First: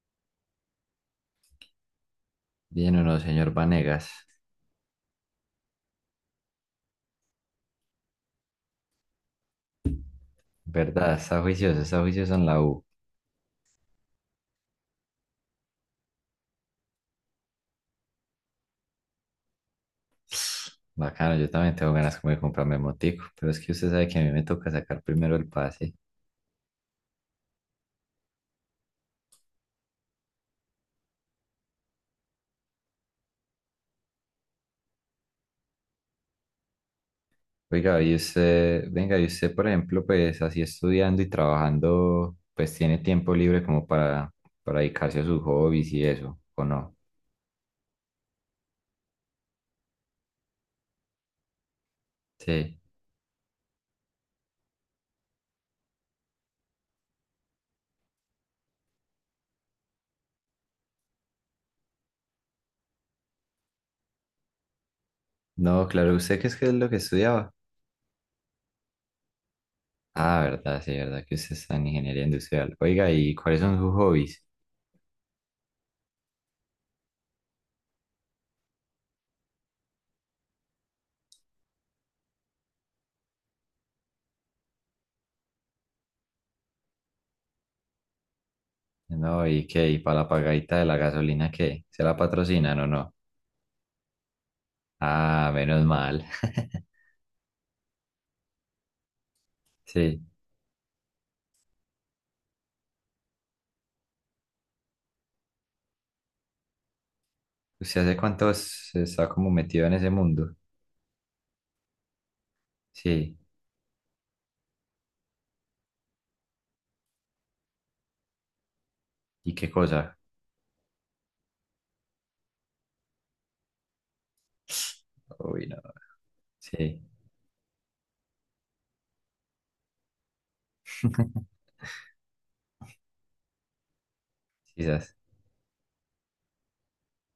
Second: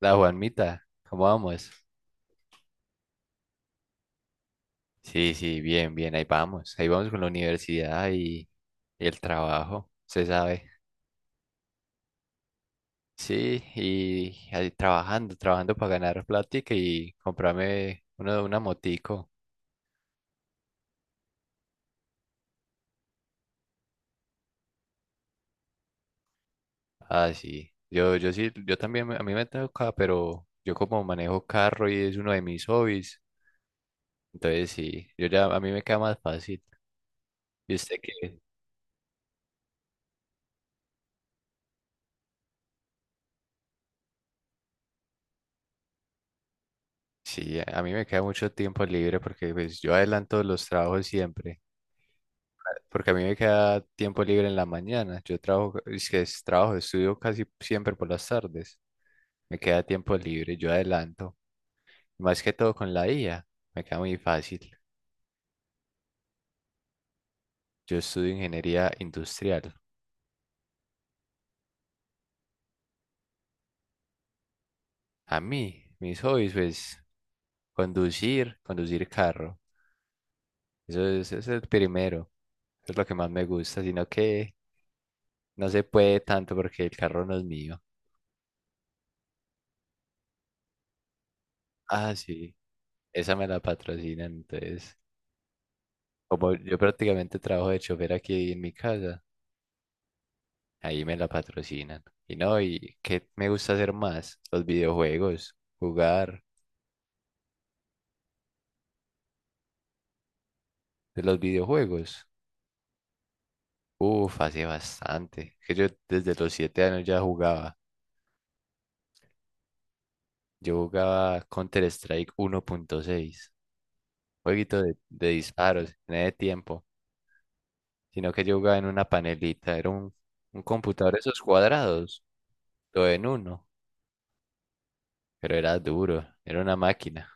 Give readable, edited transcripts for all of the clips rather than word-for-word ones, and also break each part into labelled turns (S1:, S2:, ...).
S1: La Juanmita, ¿cómo vamos?
S2: Bien o no, señor Vanegas.
S1: Sí, sí, bien, bien, ahí vamos. Ahí vamos con la universidad y el trabajo, se sabe.
S2: ¿Verdad? Está juicioso en la U.
S1: Sí, y ahí trabajando, trabajando para ganar plática y comprarme una motico.
S2: Bacano, yo también tengo ganas como de comprarme motico, pero es que usted sabe que a mí me toca sacar primero el pase.
S1: Ah, sí. Yo sí, yo también, a mí me toca, pero yo como manejo carro y es uno de mis hobbies, entonces sí, yo ya, a mí me queda más fácil. ¿Y usted
S2: Oiga, y
S1: qué?
S2: usted, venga, y usted, por ejemplo, pues así estudiando y trabajando, pues tiene tiempo libre como para dedicarse a sus hobbies y eso, ¿o no?
S1: Sí, a mí me queda mucho tiempo libre porque pues yo adelanto los trabajos siempre.
S2: Sí.
S1: Porque a mí me queda tiempo libre en la mañana. Yo trabajo, es que es trabajo, estudio casi siempre por las tardes. Me queda tiempo libre, yo adelanto. Más que todo con la IA, me queda muy fácil.
S2: No, claro, ¿usted qué es lo que estudiaba?
S1: Yo estudio ingeniería industrial.
S2: Ah, verdad, sí, verdad que usted está en ingeniería industrial. Oiga, ¿y cuáles son sus hobbies?
S1: A mí, mis hobbies, pues, conducir, conducir carro. Eso es el primero. Es lo que más me gusta, sino que no se puede tanto porque el carro no es mío.
S2: No, ¿y qué? ¿Y para la pagadita de la gasolina qué? ¿Se
S1: Ah,
S2: la
S1: sí,
S2: patrocinan o no?
S1: esa me la patrocinan, entonces.
S2: Ah, menos mal.
S1: Como yo prácticamente trabajo de chofer aquí en mi casa,
S2: Sí.
S1: ahí me la patrocinan. Y no, ¿y qué me gusta hacer más? Los videojuegos, jugar
S2: ¿Usted hace cuánto se está como metido en ese mundo?
S1: de los videojuegos.
S2: Sí.
S1: Uf, hace bastante. Que yo desde los 7 años ya jugaba.
S2: ¿Y qué cosa?
S1: Yo jugaba Counter-Strike 1.6, jueguito de
S2: Uy, no.
S1: disparos, en ese tiempo.
S2: Sí.
S1: Sino que yo jugaba en una panelita, era un computador de esos cuadrados, todo en uno,
S2: Quizás.
S1: pero era duro, era una máquina.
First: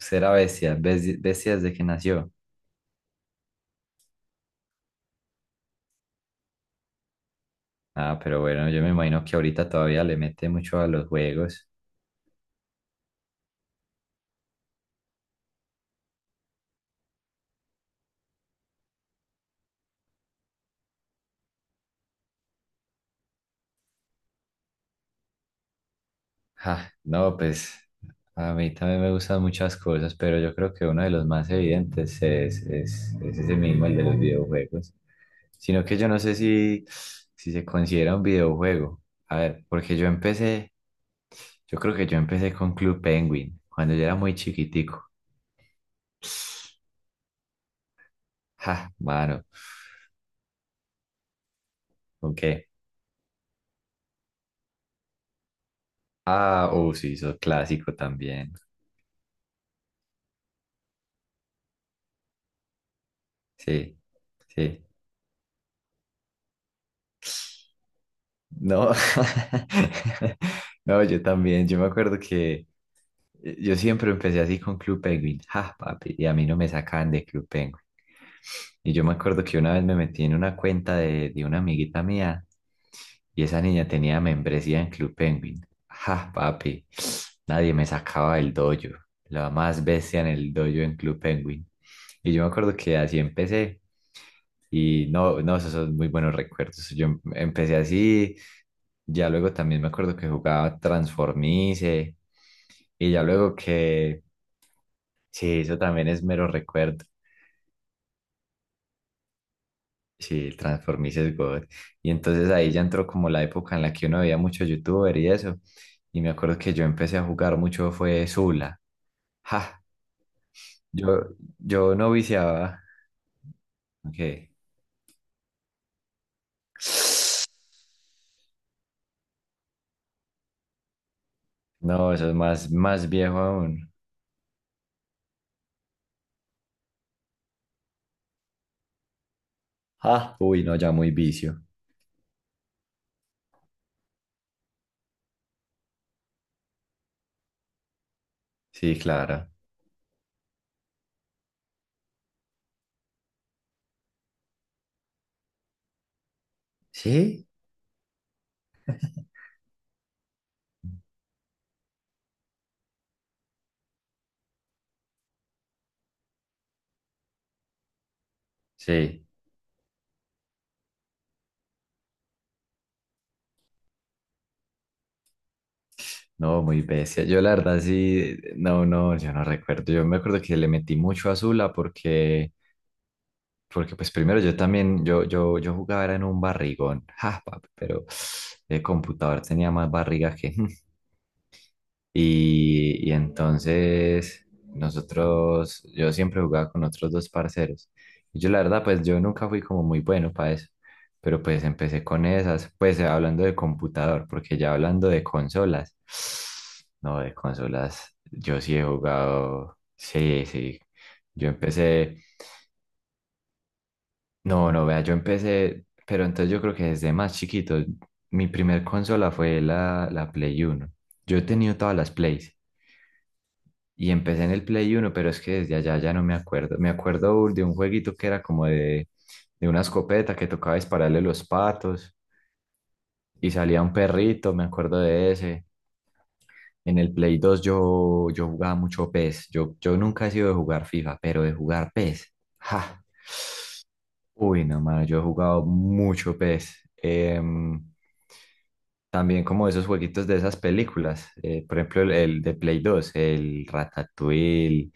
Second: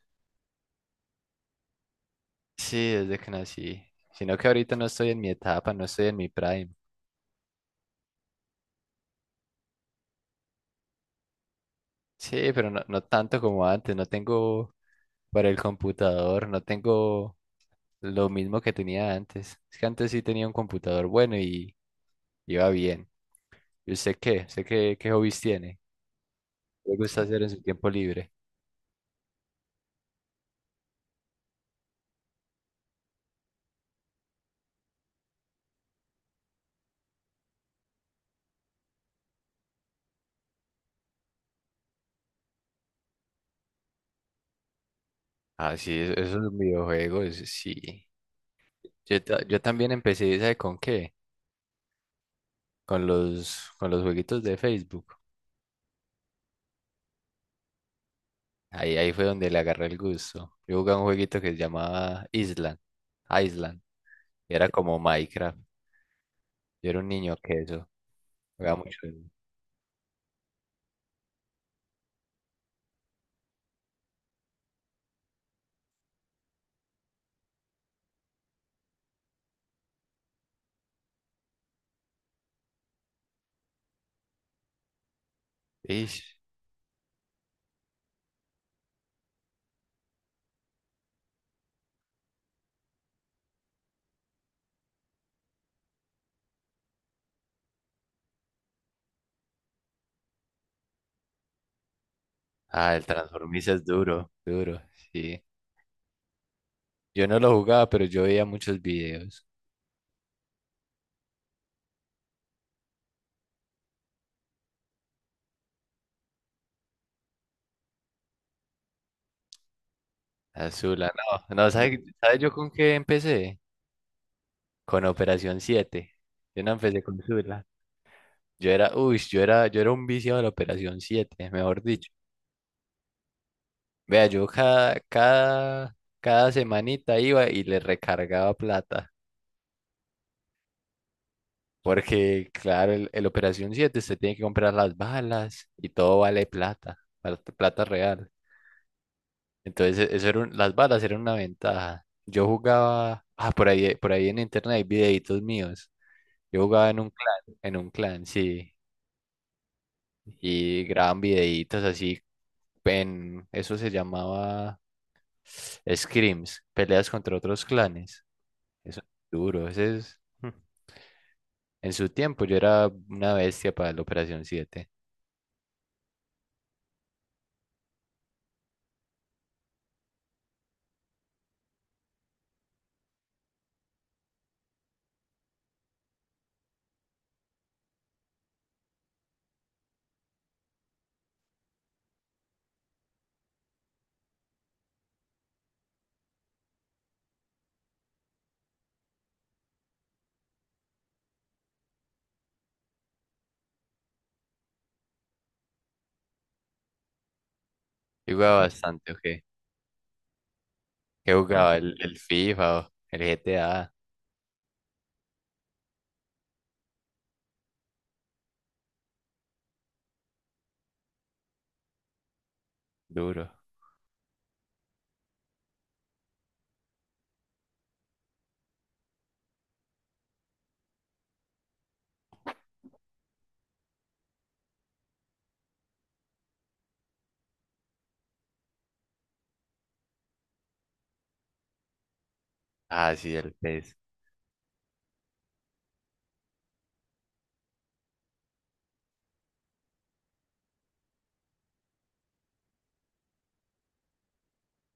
S2: Usted era bestia, bestia desde que nació.
S1: Sí, desde que nací. Sino que ahorita no estoy en mi etapa, no estoy en mi prime.
S2: Ah, pero bueno, yo me imagino que ahorita todavía le mete mucho a los juegos.
S1: Sí, pero no, no tanto como antes. No tengo para el computador, no tengo lo mismo que tenía antes. Es que antes sí tenía un computador bueno y iba bien. ¿Y usted qué? ¿Usted qué hobbies tiene? ¿Qué
S2: Ja,
S1: le gusta
S2: no,
S1: hacer en su
S2: pues
S1: tiempo libre?
S2: a mí también me gustan muchas cosas, pero yo creo que uno de los más evidentes es ese mismo, el de los videojuegos. Sino que yo no sé si se considera un videojuego. A ver, porque yo creo que yo empecé con Club Penguin, cuando yo era muy chiquitico.
S1: Ah, sí, eso es un videojuego, eso sí.
S2: Ja,
S1: Yo, ta-
S2: mano,
S1: yo también empecé, ¿sabe con qué?
S2: ¿con qué?
S1: Con los jueguitos de Facebook.
S2: Ah, oh, sí, eso clásico también.
S1: Ahí fue donde le agarré el gusto. Yo jugaba un jueguito que se llamaba Island. Island.
S2: Sí,
S1: Y era
S2: sí.
S1: como Minecraft. Yo era un niño que eso. Jugaba
S2: No,
S1: mucho.
S2: no, yo también, yo me acuerdo que yo siempre empecé así con Club Penguin, ja, papi, y a mí no me sacaban de Club Penguin. Y yo me acuerdo que una vez me metí en una cuenta de una amiguita mía y esa niña tenía membresía en Club Penguin. Ja,
S1: Ish.
S2: papi, nadie me sacaba del dojo, la más bestia en el dojo en Club Penguin. Y yo me acuerdo que así empecé y no, no, esos son muy buenos recuerdos. Yo empecé así, ya luego también me acuerdo que jugaba Transformice
S1: Ah, el
S2: y ya luego
S1: Transformice es
S2: que
S1: duro, duro. Sí.
S2: sí, eso también es mero recuerdo.
S1: Yo no lo jugaba, pero yo veía muchos videos.
S2: Sí, el Transformice es God. Y entonces ahí ya entró como la época en la que uno veía mucho youtuber y eso. Y me acuerdo que yo empecé a jugar mucho fue Zula. Ja,
S1: Azula,
S2: yo,
S1: no. No,
S2: yo
S1: ¿sabes
S2: no
S1: sabe yo con
S2: viciaba.
S1: qué empecé?
S2: Ok.
S1: Con Operación Siete. Yo no empecé con Zula. Yo era, uy, yo era un viciado de la Operación Siete, mejor dicho.
S2: No, eso es más, más viejo aún.
S1: Vea, yo cada semanita iba y le recargaba plata.
S2: Ah, uy, no, ya muy vicio.
S1: Porque, claro, el Operación siete usted tiene que comprar las balas y todo vale plata real.
S2: Sí, claro.
S1: Entonces, eso era las balas eran una ventaja. Yo jugaba, ah, por ahí en internet hay videitos míos. Yo jugaba
S2: ¿Sí?
S1: en un clan, sí. Y graban videitos así, eso se llamaba scrims, peleas contra otros clanes. Eso es
S2: Sí.
S1: duro. Ese es, en su tiempo yo era una bestia para la Operación siete.
S2: No, muy bestia. Yo la verdad sí, no, no, yo no recuerdo. Yo me acuerdo que le metí mucho a Zula porque pues primero yo también, yo jugaba era en un barrigón, ja, papi, pero el computador tenía más barriga que… Y entonces nosotros, yo siempre jugaba con otros dos parceros. Y yo la verdad, pues yo nunca fui como muy bueno para eso, pero pues empecé con esas, pues hablando de computador, porque ya hablando de consolas, no, de consolas,
S1: Yo jugaba
S2: yo sí he
S1: bastante, ¿ok? ¿Qué
S2: jugado, sí, sí,
S1: Ah,
S2: yo
S1: jugaba? El
S2: empecé,
S1: FIFA o el GTA.
S2: no, no, vea, yo empecé, pero entonces yo creo que desde más chiquito, mi primer consola fue la Play 1. Yo he tenido todas las Plays.
S1: Duro.
S2: Y empecé en el Play 1, pero es que desde allá ya no me acuerdo. Me acuerdo de un jueguito que era como de una escopeta que tocaba dispararle los patos y salía un perrito, me acuerdo de ese. En el Play 2 yo jugaba mucho PES. Yo nunca he sido de jugar FIFA, pero de jugar PES. ¡Ja!
S1: Ah, sí, el PES.
S2: Uy, no, mano, yo he jugado mucho PES. También como esos jueguitos de esas películas, por ejemplo, el de Play 2 el Ratatouille.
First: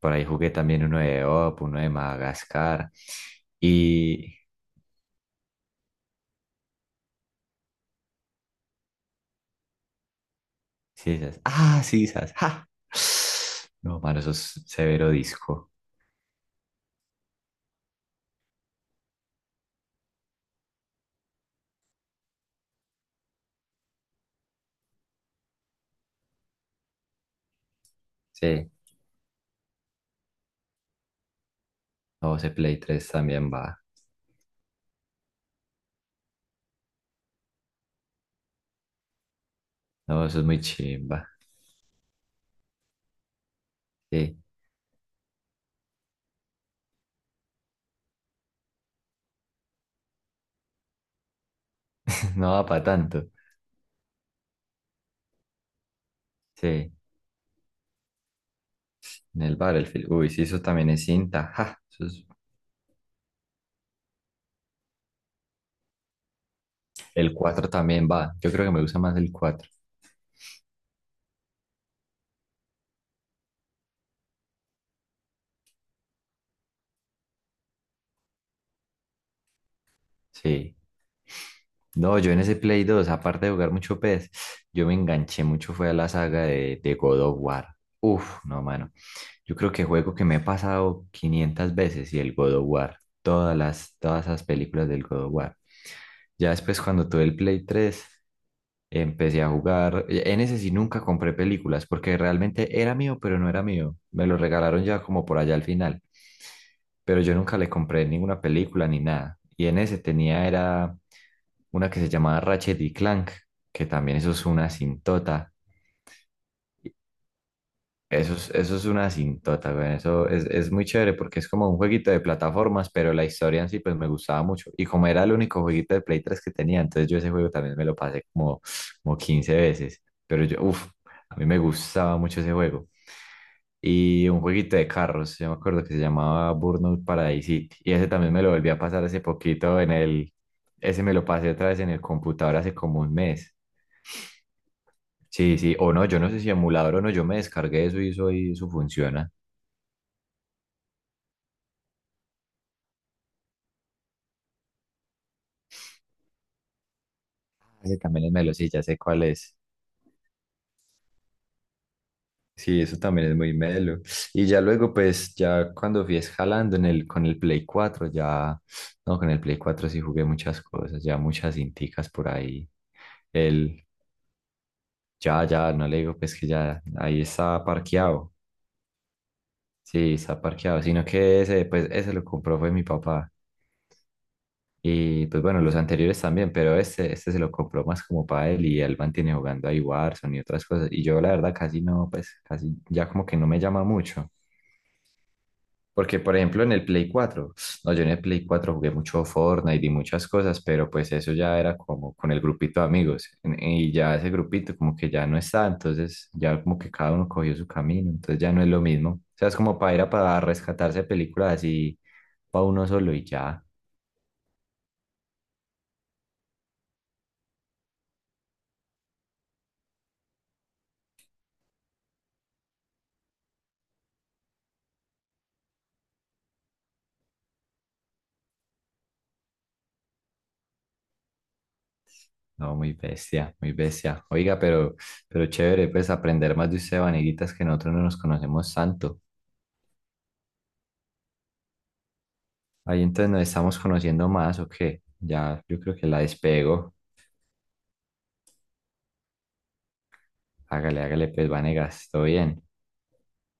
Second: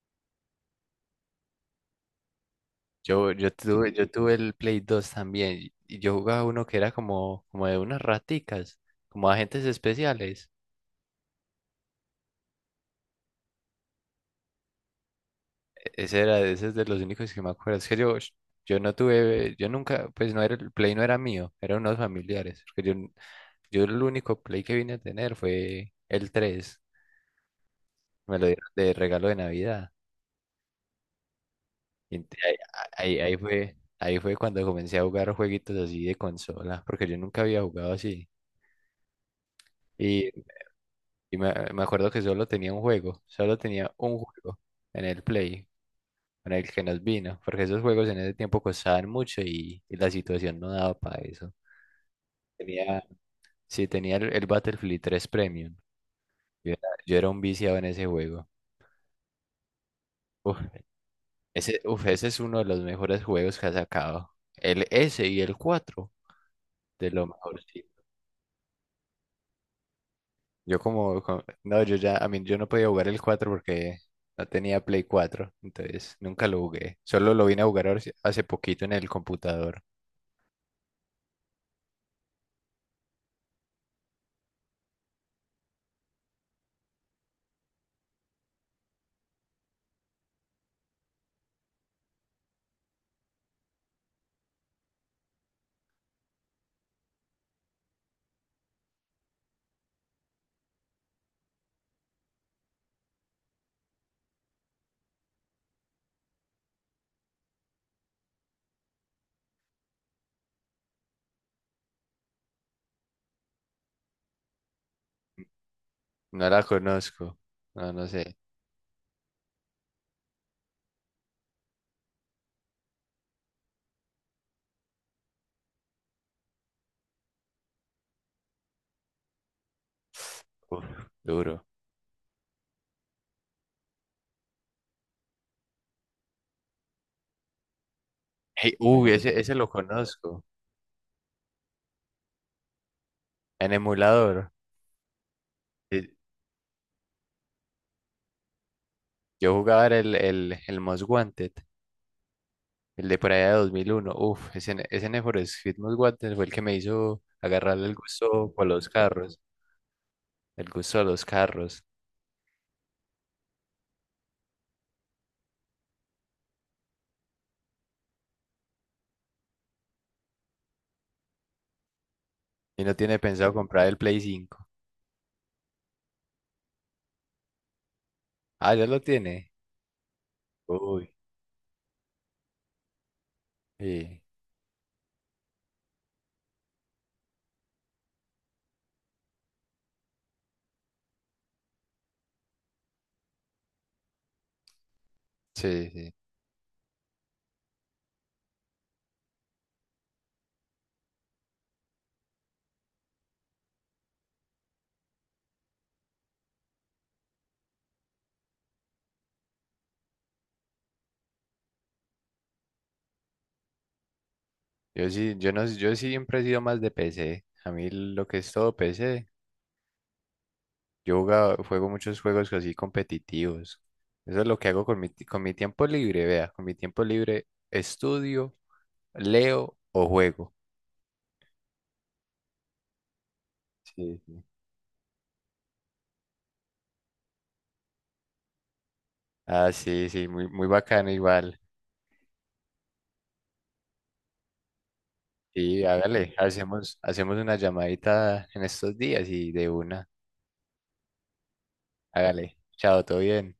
S2: Por ahí jugué también uno de Madagascar.
S1: Yo tuve
S2: Y.
S1: el Play 2 también. Y yo jugaba uno que era como de unas raticas, como agentes especiales.
S2: Sí, esas. Ah, sí, esas. ¡Ja! No, mano, eso es severo disco.
S1: Ese era, ese es de los únicos que me acuerdo. Es que yo no tuve, yo nunca, pues no era, el Play no era mío, eran unos familiares. Porque yo el único Play que vine a tener fue el tres. Me lo dieron
S2: Sí.
S1: de regalo de Navidad. Y ent-
S2: No, ese Play 3
S1: ahí, ahí, ahí
S2: también va.
S1: fue, ahí fue cuando comencé a jugar jueguitos así de consola, porque yo nunca había jugado así.
S2: No,
S1: Y,
S2: eso es muy chimba.
S1: y me acuerdo que solo tenía un juego, solo tenía un
S2: Sí.
S1: juego en el Play, con el que nos vino, porque esos juegos en ese tiempo costaban mucho y la situación no daba para eso.
S2: No va para
S1: Tenía,
S2: tanto.
S1: sí, tenía el Battlefield 3 Premium. Yo era,
S2: Sí.
S1: yo era un viciado en ese juego.
S2: En el Battlefield. Uy, sí,
S1: Uf,
S2: eso también es cinta. ¡Ja!
S1: ese, uf, ese es uno de los mejores juegos que ha sacado. El S y el 4 de lo
S2: El
S1: mejor,
S2: cuatro
S1: sí.
S2: también va. Yo creo que me gusta más el cuatro.
S1: No, yo ya, a mí, yo no podía jugar el 4 porque no tenía Play 4 entonces nunca lo jugué. Solo lo vine a jugar sí, hace poquito en el computador.
S2: Sí. No, yo en ese Play 2 aparte de jugar mucho PES, yo me enganché mucho, fue a la saga de God of War. Uf, no, mano. Yo creo que juego que me he pasado 500 veces y el God of War, todas esas películas del God of War. Ya después cuando tuve el Play 3, empecé a jugar, en ese sí nunca compré películas porque realmente era mío, pero no era mío. Me lo regalaron ya como por allá al final, pero yo nunca le compré ninguna película ni nada. Y en ese tenía era una que se llamaba Ratchet y Clank, que también eso es una sintota.
S1: No la conozco. No, no sé.
S2: Eso es una cintota, güey. Eso es muy chévere porque es como un jueguito de plataformas, pero la historia en sí pues me gustaba mucho. Y como era el único jueguito de Play 3 que tenía, entonces yo ese juego también me lo pasé como 15 veces. Pero yo,
S1: Uf,
S2: uff, a mí me
S1: duro.
S2: gustaba mucho ese juego. Y un jueguito de carros, yo me acuerdo que se llamaba Burnout Paradise City. Y ese también me lo volví
S1: Hey,
S2: a pasar
S1: uy,
S2: hace
S1: ese lo
S2: poquito en el…
S1: conozco.
S2: Ese me lo pasé otra vez en el computador hace como un mes.
S1: En emulador.
S2: Sí, sí, o no,
S1: Sí.
S2: yo no sé si emulador o no, yo me descargué eso y eso, y eso funciona.
S1: Yo jugaba era el Most Wanted, el de por allá de 2001. Uf, ese Need for Speed Most Wanted fue el que me hizo agarrarle el
S2: Ese también es
S1: gusto
S2: melo,
S1: por
S2: sí, ya
S1: los
S2: sé cuál
S1: carros,
S2: es.
S1: el gusto de los carros.
S2: Sí, eso también es muy melo. Y ya luego, pues, ya cuando fui escalando en con el Play 4 ya, no, con el Play 4 sí jugué muchas cosas, ya muchas cinticas por ahí.
S1: Y no tiene pensado comprar
S2: El,
S1: el Play 5.
S2: ya, ya, no le digo, pues, que ya, ahí está parqueado.
S1: Ah, ya lo tiene.
S2: Sí, está parqueado, sino
S1: Uy.
S2: que ese, pues, ese lo compró fue mi papá.
S1: Sí,
S2: Y pues bueno, los anteriores también, pero este se lo compró más como para él y él mantiene jugando ahí Warzone y otras cosas. Y yo la verdad casi no, pues casi ya como que no me llama mucho.
S1: sí, sí.
S2: Porque por ejemplo en el Play 4 no, yo en el Play 4 jugué mucho Fortnite y muchas cosas, pero pues eso ya era como con el grupito de amigos. Y ya ese grupito como que ya no está, entonces ya como que cada uno cogió su camino, entonces ya no es lo mismo. O sea, es como para ir a para rescatarse películas así para uno solo y ya.
S1: Yo sí, yo no, yo siempre he sido más de PC. A mí lo que es todo PC, yo juego muchos juegos así competitivos. Eso es lo que hago con mi tiempo libre, vea, con mi tiempo libre estudio, leo o juego.
S2: No, muy bestia, muy
S1: Sí,
S2: bestia.
S1: sí.
S2: Oiga, pero chévere, pues aprender más de usted, Vaneguitas, que nosotros no nos conocemos tanto.
S1: Ah, sí, sí, muy, muy bacano igual.
S2: Ahí entonces nos estamos conociendo más, ¿o qué? Ya, yo
S1: Sí,
S2: creo que la
S1: hágale,
S2: despego.
S1: hacemos una llamadita en estos días y de una,
S2: Hágale, hágale, pues, Vanegas, todo
S1: hágale.
S2: bien.
S1: Chao, todo bien.